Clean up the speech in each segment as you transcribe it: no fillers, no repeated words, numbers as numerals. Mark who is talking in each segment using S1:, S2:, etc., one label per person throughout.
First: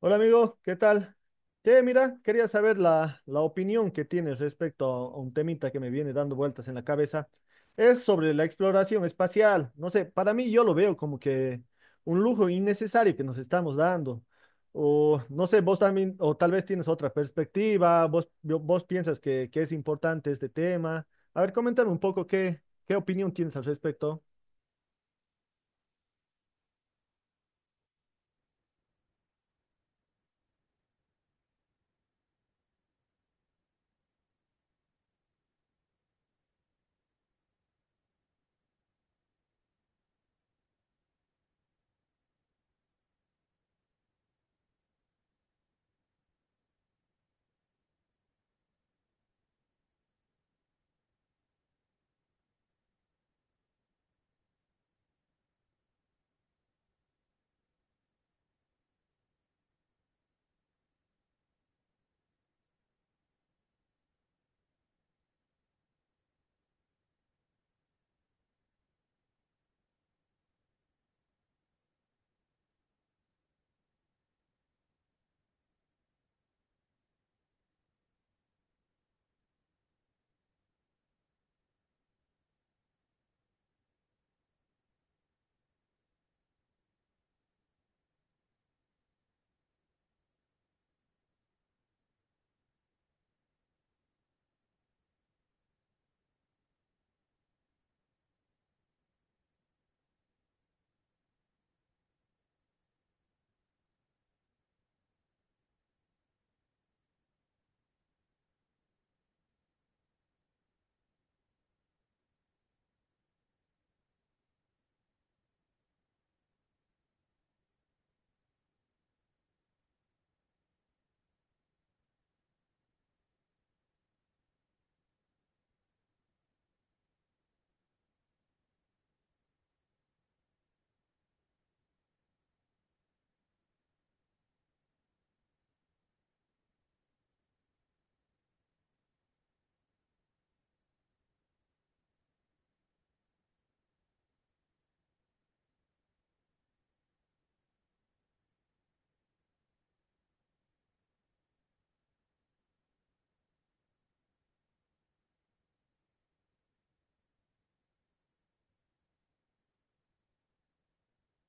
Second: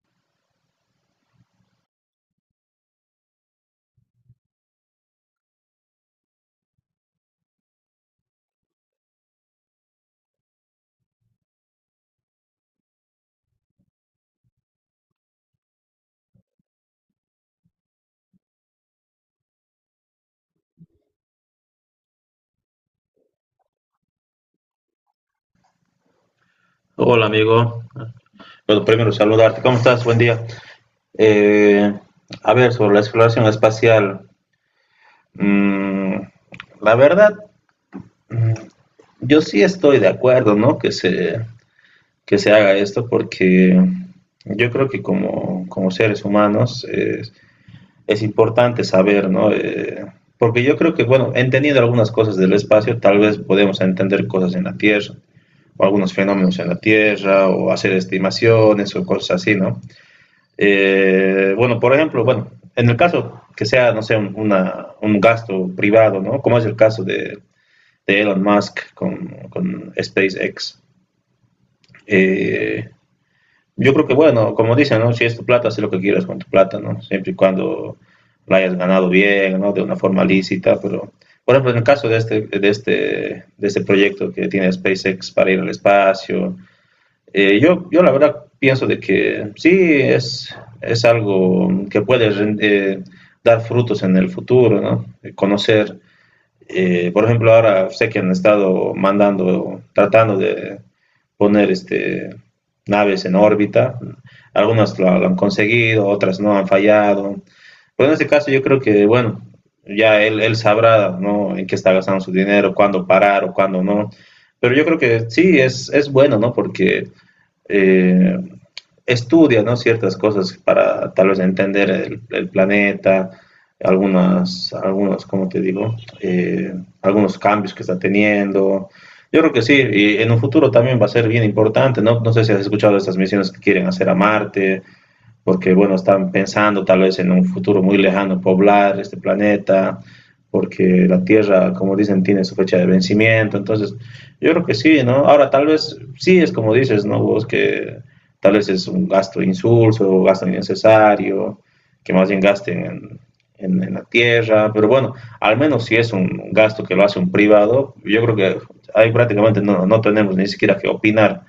S1: Hola amigo, ¿qué tal? Che, mira, quería saber la opinión que tienes respecto a un temita que me viene dando vueltas en la cabeza. Es sobre la exploración espacial. No sé, para mí yo lo veo como que un lujo innecesario que nos estamos dando. O no sé, vos también, o tal vez tienes otra perspectiva, vos, vos piensas que es importante este tema. A ver, coméntame un poco qué opinión tienes al respecto.
S2: Hola amigo, bueno, primero saludarte, ¿cómo estás? Buen día. Eh, a ver, sobre la exploración espacial, mm, la verdad, mm, yo sí estoy de acuerdo, ¿no? Que se haga esto porque yo creo que como seres humanos es importante saber, ¿no? Porque yo creo que, bueno, entendiendo algunas cosas del espacio, tal vez podemos entender cosas en la Tierra, o algunos fenómenos en la Tierra, o hacer estimaciones o cosas así, ¿no? Bueno, por ejemplo, bueno, en el caso que sea, no sé, un gasto privado, ¿no? Como es el caso de Elon Musk con SpaceX. Eh, yo creo que, bueno, como dicen, ¿no? Si es tu plata, haz lo que quieras con tu plata, ¿no? Siempre y cuando la hayas ganado bien, ¿no? De una forma lícita, pero... Por ejemplo, en el caso de este proyecto que tiene SpaceX para ir al espacio, yo la verdad pienso de que sí es, es algo que puede eh, dar frutos en el futuro, ¿no? Conocer, por ejemplo, ahora sé que han estado mandando, tratando de poner naves en órbita. Lo han conseguido, otras no han fallado. Pero en este caso yo creo que, bueno, ya él sabrá, ¿no?, en qué está gastando su dinero, cuándo parar o cuándo no. Pero yo creo que sí, es bueno, ¿no? Porque eh, estudia, ¿no?, ciertas cosas para tal vez entender el planeta, algunos, ¿como te digo? Algunos cambios que está teniendo. Yo creo que sí, y en un futuro también va a ser bien importante, ¿no? No sé si has escuchado de estas misiones que quieren hacer a Marte, porque bueno, están pensando tal vez en un futuro muy lejano poblar este planeta, porque la Tierra, como dicen, tiene su fecha de vencimiento. Entonces yo creo que sí, ¿no? Ahora tal vez sí es como dices, ¿no? Vos que tal vez es un gasto insulso, un gasto innecesario, que más bien gasten en la tierra, pero bueno, al menos si es un gasto que lo hace un privado, yo creo que ahí prácticamente no, no tenemos ni siquiera que opinar,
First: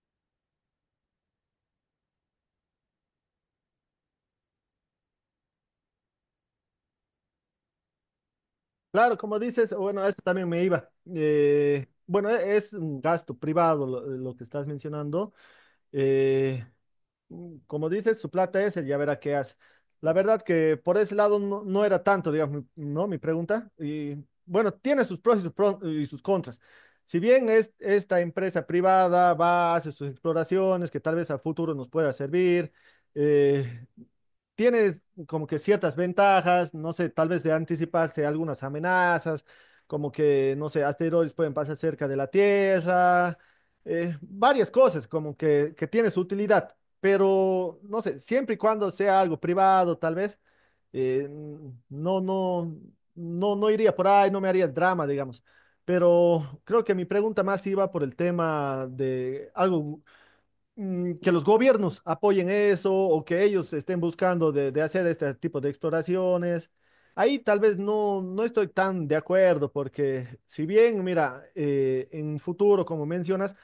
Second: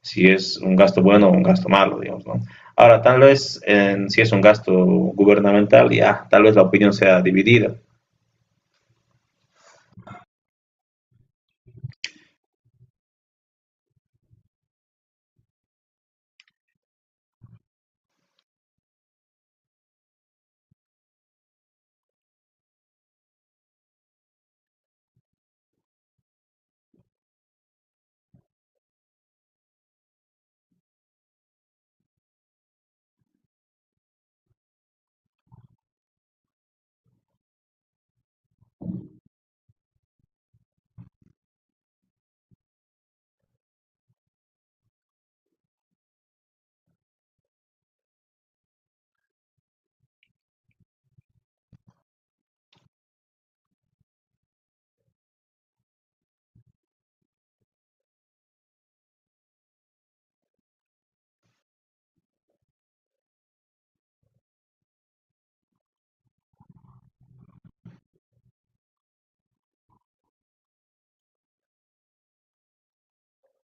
S2: si es un gasto bueno o un gasto malo, digamos, ¿no? Ahora, si es un gasto gubernamental, ya, tal vez la opinión sea dividida.
S1: Claro, como dices, bueno, eso también me iba. Bueno, es un gasto privado lo que estás mencionando. Eh, Como dices, su plata es, él ya verá qué hace. La verdad que por ese lado no era tanto, digamos, ¿no? Mi pregunta. Y bueno, tiene sus pros y sus contras. Si bien es, esta empresa privada va, hace sus exploraciones que tal vez a futuro nos pueda servir, eh, tiene como que ciertas ventajas, no sé, tal vez de anticiparse algunas amenazas, como que, no sé, asteroides pueden pasar cerca de la Tierra, varias cosas como que tiene su utilidad, pero no sé, siempre y cuando sea algo privado, tal vez, eh, no, no, no iría por ahí, no me haría el drama, digamos. Pero creo que mi pregunta más iba por el tema de algo que los gobiernos apoyen eso o que ellos estén buscando de hacer este tipo de exploraciones. Ahí tal vez no estoy tan de acuerdo porque si bien, mira, en futuro, como mencionas,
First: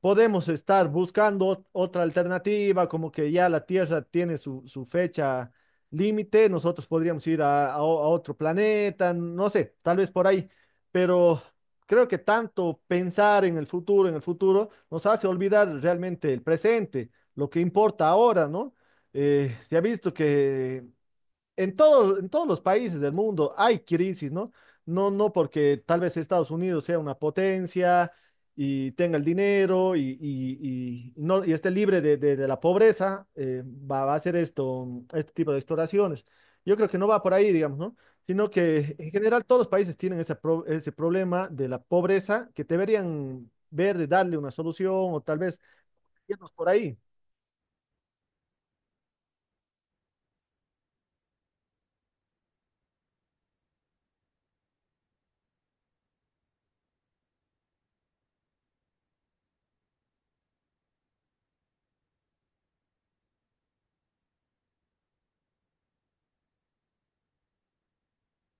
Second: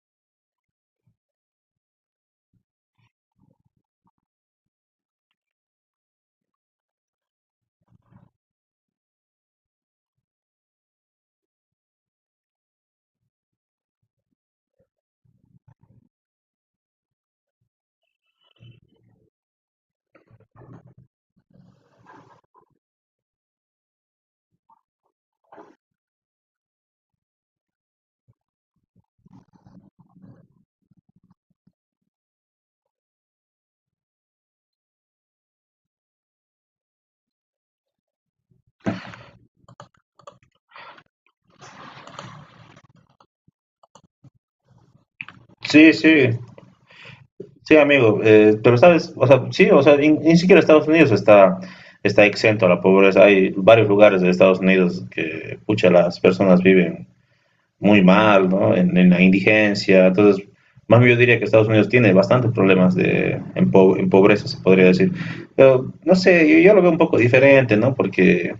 S1: podemos estar buscando otra alternativa, como que ya la Tierra tiene su fecha límite, nosotros podríamos ir a otro planeta, no sé, tal vez por ahí, pero creo que tanto pensar en el futuro, nos hace olvidar realmente el presente, lo que importa ahora, ¿no? Se ha visto que en todos los países del mundo hay crisis, ¿no? No porque tal vez Estados Unidos sea una potencia y tenga el dinero y no, y esté libre de la pobreza, va a hacer esto, este tipo de exploraciones. Yo creo que no va por ahí, digamos, ¿no? Sino que en general todos los países tienen ese problema de la pobreza que deberían ver de darle una solución o tal vez
S2: Sí, sí,
S1: irnos por ahí.
S2: sí, amigo, pero sabes, o sea, sí, o sea, ni siquiera Estados Unidos está exento a la pobreza. Hay varios lugares de Estados Unidos que, pucha, las personas viven muy mal, ¿no? En la indigencia. Entonces, más bien yo diría que Estados Unidos tiene bastantes problemas en pobreza, se podría decir. Pero, no sé, yo lo veo un poco diferente, ¿no? Porque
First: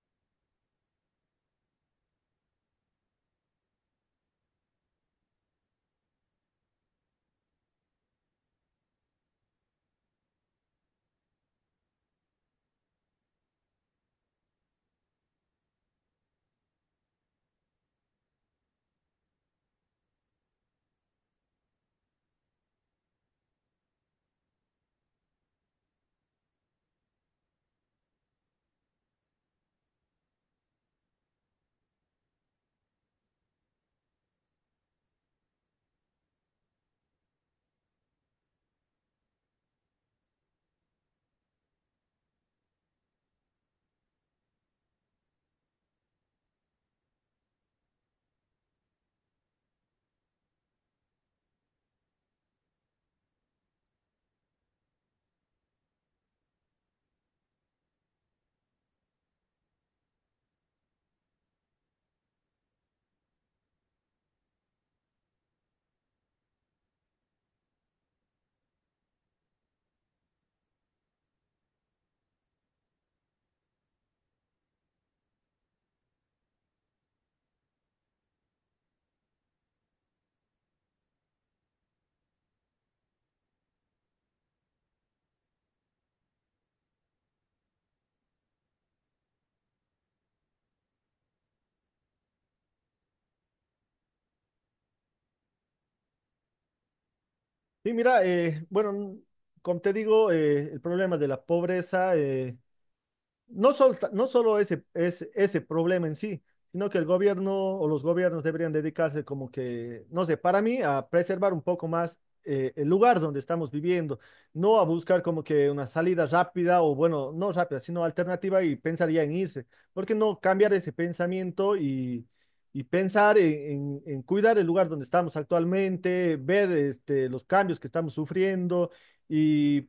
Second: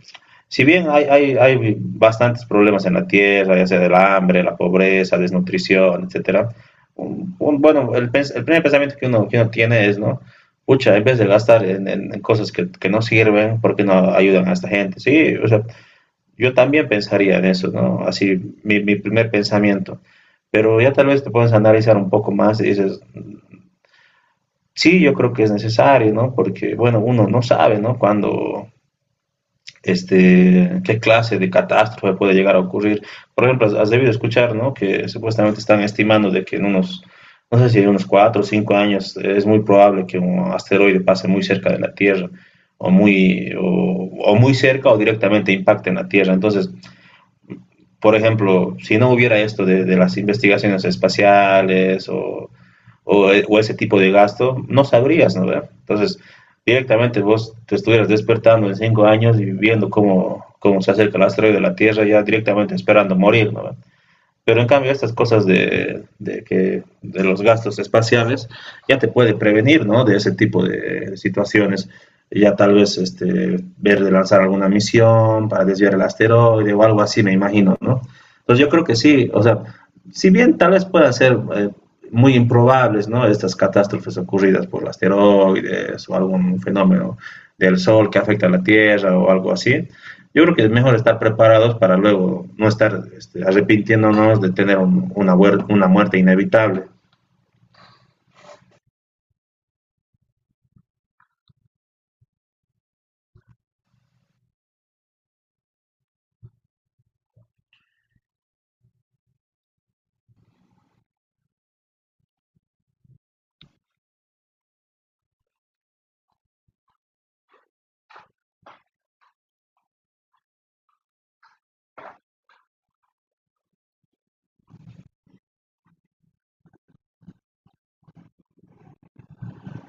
S2: si bien hay bastantes problemas en la tierra, ya sea del hambre, la pobreza, desnutrición, etcétera, bueno, el primer pensamiento que que uno tiene es, ¿no? Pucha, en vez de gastar en cosas que no sirven, ¿por qué no ayudan a esta gente? Sí, o sea, yo también pensaría en eso, ¿no? Así, mi primer pensamiento. Pero ya tal vez te puedes analizar un poco más y dices, sí, yo creo que es necesario, ¿no? Porque, bueno, uno no sabe, ¿no? Qué clase de catástrofe puede llegar a ocurrir. Por ejemplo, has debido escuchar, ¿no?, que supuestamente están estimando de que en unos, no sé si en unos 4 o 5 años, es muy probable que un asteroide pase muy cerca de la Tierra o muy, o, o muy cerca o directamente impacte en la Tierra. Entonces, por ejemplo, si no hubiera esto de las investigaciones espaciales ese tipo de gasto, no sabrías, ¿no?, ¿verdad? Entonces, directamente vos te estuvieras despertando en 5 años y viendo cómo se acerca el asteroide de la Tierra, ya directamente esperando morir, ¿no? Pero en cambio estas cosas de los gastos espaciales ya te puede prevenir, ¿no?, de ese tipo de situaciones. Ya tal vez este, ver de lanzar alguna misión para desviar el asteroide o algo así, me imagino, ¿no? Entonces yo creo que sí, o sea, si bien tal vez puedan ser muy improbables, ¿no?, estas catástrofes ocurridas por asteroides o algún fenómeno del Sol que afecta a la Tierra o algo así, yo creo que es mejor estar preparados para luego no estar este, arrepintiéndonos de tener una muerte inevitable.
S1: Sí, mira, bueno, como te digo, el problema de la pobreza no solo ese problema en sí, sino que el gobierno o los gobiernos deberían dedicarse como que, no sé, para mí, a preservar un poco más el lugar donde estamos viviendo, no a buscar como que una salida rápida o bueno, no rápida, sino alternativa y pensar ya en irse. ¿Por qué no cambiar ese pensamiento y pensar en cuidar el lugar donde estamos actualmente, ver este, los cambios que estamos sufriendo? y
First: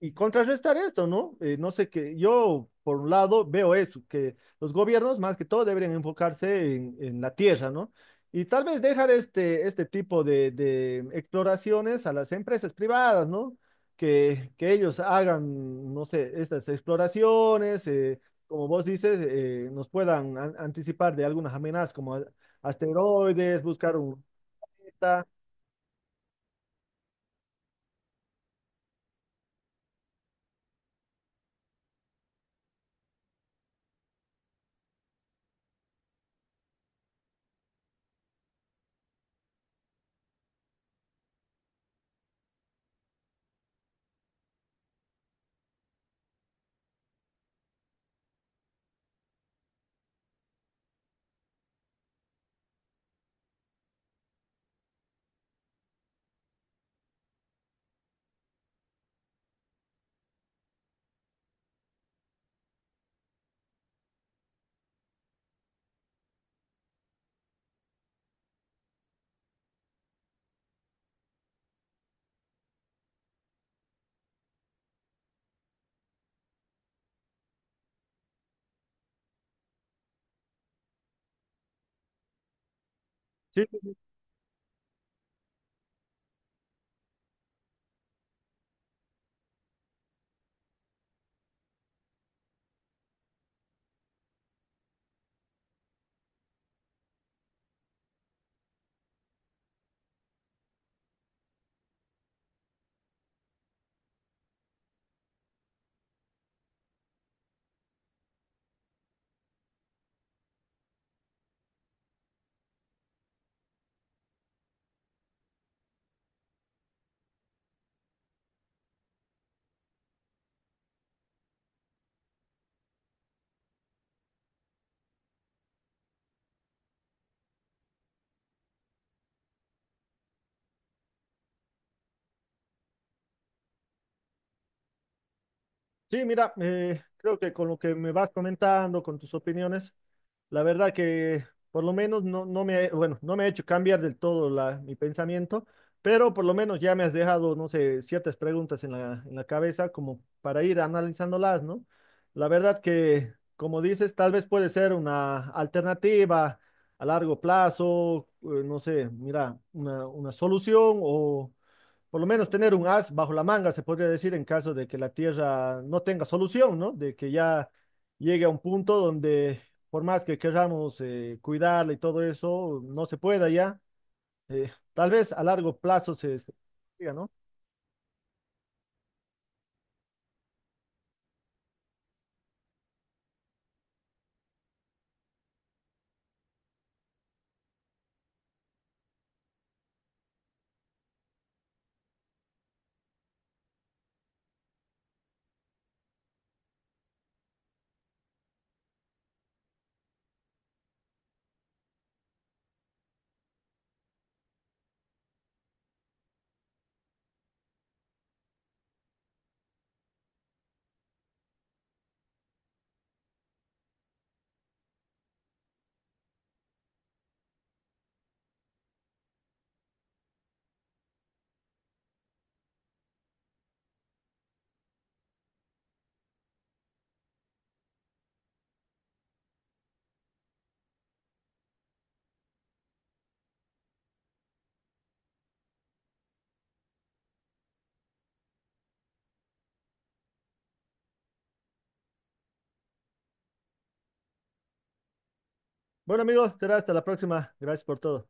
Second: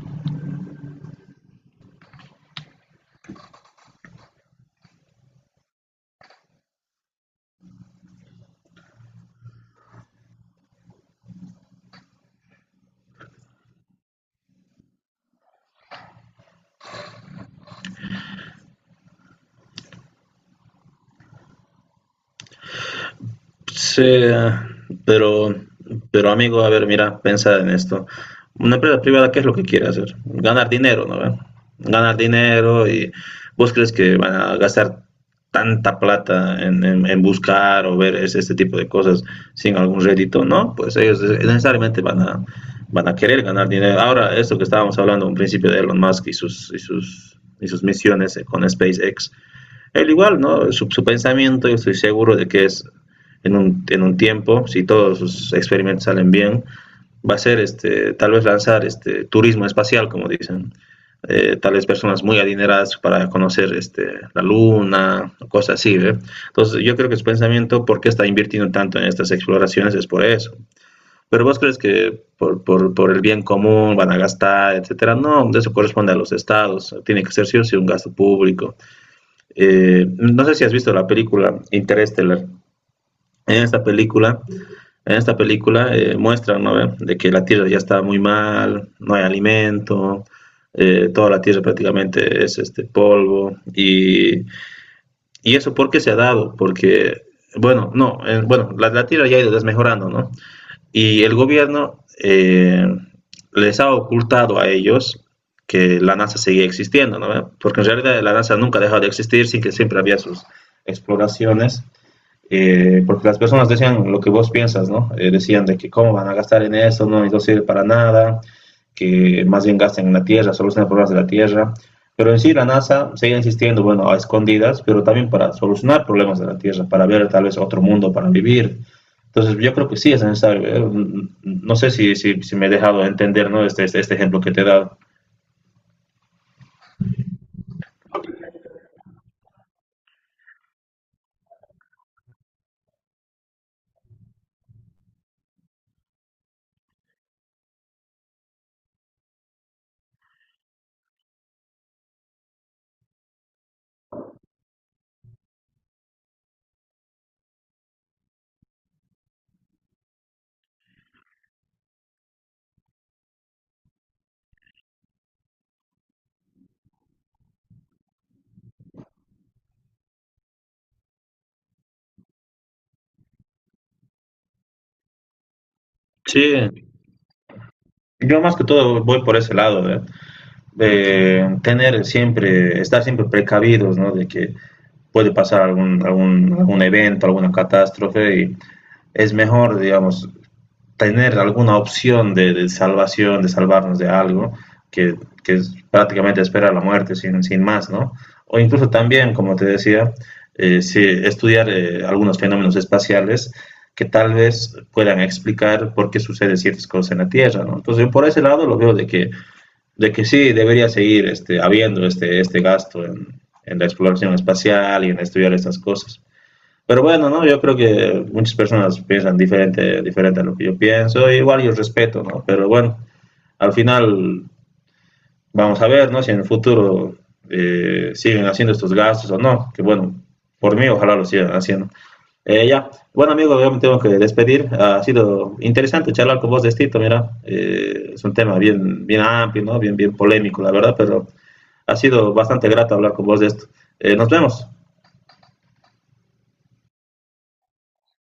S1: y contrarrestar esto, ¿no? No sé que yo, por un lado, veo eso, que los gobiernos más que todo deberían enfocarse en la tierra, ¿no? Y tal vez dejar este, este tipo de exploraciones a las empresas privadas, ¿no? Que ellos hagan, no sé, estas exploraciones, como vos dices, nos puedan anticipar de algunas amenazas como asteroides, buscar
S2: Sí,
S1: un planeta.
S2: pero, pero amigo, a ver, mira, piensa en esto. Una empresa privada, ¿qué es lo que quiere hacer? Ganar dinero, ¿no? ¿Ve? Ganar dinero, y vos crees que van a gastar tanta plata en buscar o ver este tipo de cosas sin algún rédito, ¿no? Pues ellos, necesariamente van a querer ganar dinero. Ahora, esto que estábamos hablando en principio de Elon Musk y sus misiones con SpaceX, él igual, ¿no? Su pensamiento, yo estoy seguro de que es en en un tiempo, si todos sus experimentos salen bien, va a ser este, tal vez lanzar este turismo espacial, como dicen. Tal vez personas muy adineradas para conocer este, la luna, cosas así. ¿Eh? Entonces, yo creo que su pensamiento, ¿por qué está invirtiendo tanto en estas exploraciones? Es por eso. Pero vos crees que por el bien común van a gastar, etcétera. No, eso corresponde a los estados. Tiene que ser sí o sí un gasto público. No sé si has visto la película Interstellar. En esta
S1: Sí,
S2: película, en esta película, muestran, ¿no?, de que la tierra ya está muy mal, no hay alimento, toda la tierra prácticamente es este polvo. Y eso, ¿por qué se ha dado? Porque, bueno, no, la tierra ya ha ido desmejorando, ¿no? Y el gobierno les ha ocultado a ellos que la NASA seguía existiendo, ¿no? Porque en realidad la NASA nunca ha dejado de existir, sin que siempre había sus exploraciones, porque las personas decían lo que vos piensas, ¿no? Decían de que cómo van a gastar en eso, no, no sirve para nada, que más bien gasten en la Tierra, solucionan problemas de la Tierra. Pero en sí la NASA sigue insistiendo, bueno, a escondidas, pero también para solucionar problemas de la Tierra, para ver tal vez otro mundo para vivir. Entonces yo creo que sí es necesario. No sé si me he dejado entender, ¿no? Este ejemplo que te he dado.
S1: sí, mira, creo que con lo que me vas comentando, con tus opiniones, la verdad que por lo menos bueno, no me ha hecho cambiar del todo la, mi pensamiento, pero por lo menos ya me has dejado, no sé, ciertas preguntas en en la cabeza como para ir analizándolas, ¿no? La verdad que, como dices, tal vez puede ser una alternativa a largo plazo, no sé, mira, una solución o por lo menos tener un as bajo la manga, se podría decir, en caso de que la Tierra no tenga solución, ¿no? De que ya llegue a un punto donde, por más que queramos cuidarla y todo eso, no se pueda ya. Tal vez a largo plazo se
S2: Sí,
S1: diga, ¿no?
S2: yo más que todo voy por ese lado, de tener siempre, estar siempre precavidos, ¿no? De que puede pasar algún evento, alguna catástrofe, y es mejor, digamos, tener alguna opción de salvación, de salvarnos de algo, que, que es prácticamente esperar la muerte sin más, ¿no? O incluso también, como te decía, sí, estudiar algunos fenómenos espaciales que tal vez puedan explicar por qué sucede ciertas cosas en la Tierra, ¿no? Entonces, yo por ese lado lo veo de que sí debería seguir este, habiendo este, este gasto en la exploración espacial y en estudiar estas cosas. Pero bueno, ¿no? Yo creo que muchas personas piensan diferente, diferente a lo que yo pienso, igual yo respeto, ¿no? Pero bueno, al final vamos a ver, ¿no? Si en el futuro siguen haciendo estos gastos o no, que bueno, por mí ojalá lo sigan haciendo. Ya, bueno amigo, yo me tengo que despedir. Ha sido interesante charlar con vos de esto, mira, es un tema bien, bien amplio, ¿no? Bien, bien polémico, la verdad, pero ha sido bastante grato hablar con vos de esto. Nos vemos.
S1: Bueno, amigos, será hasta la próxima. Gracias por todo.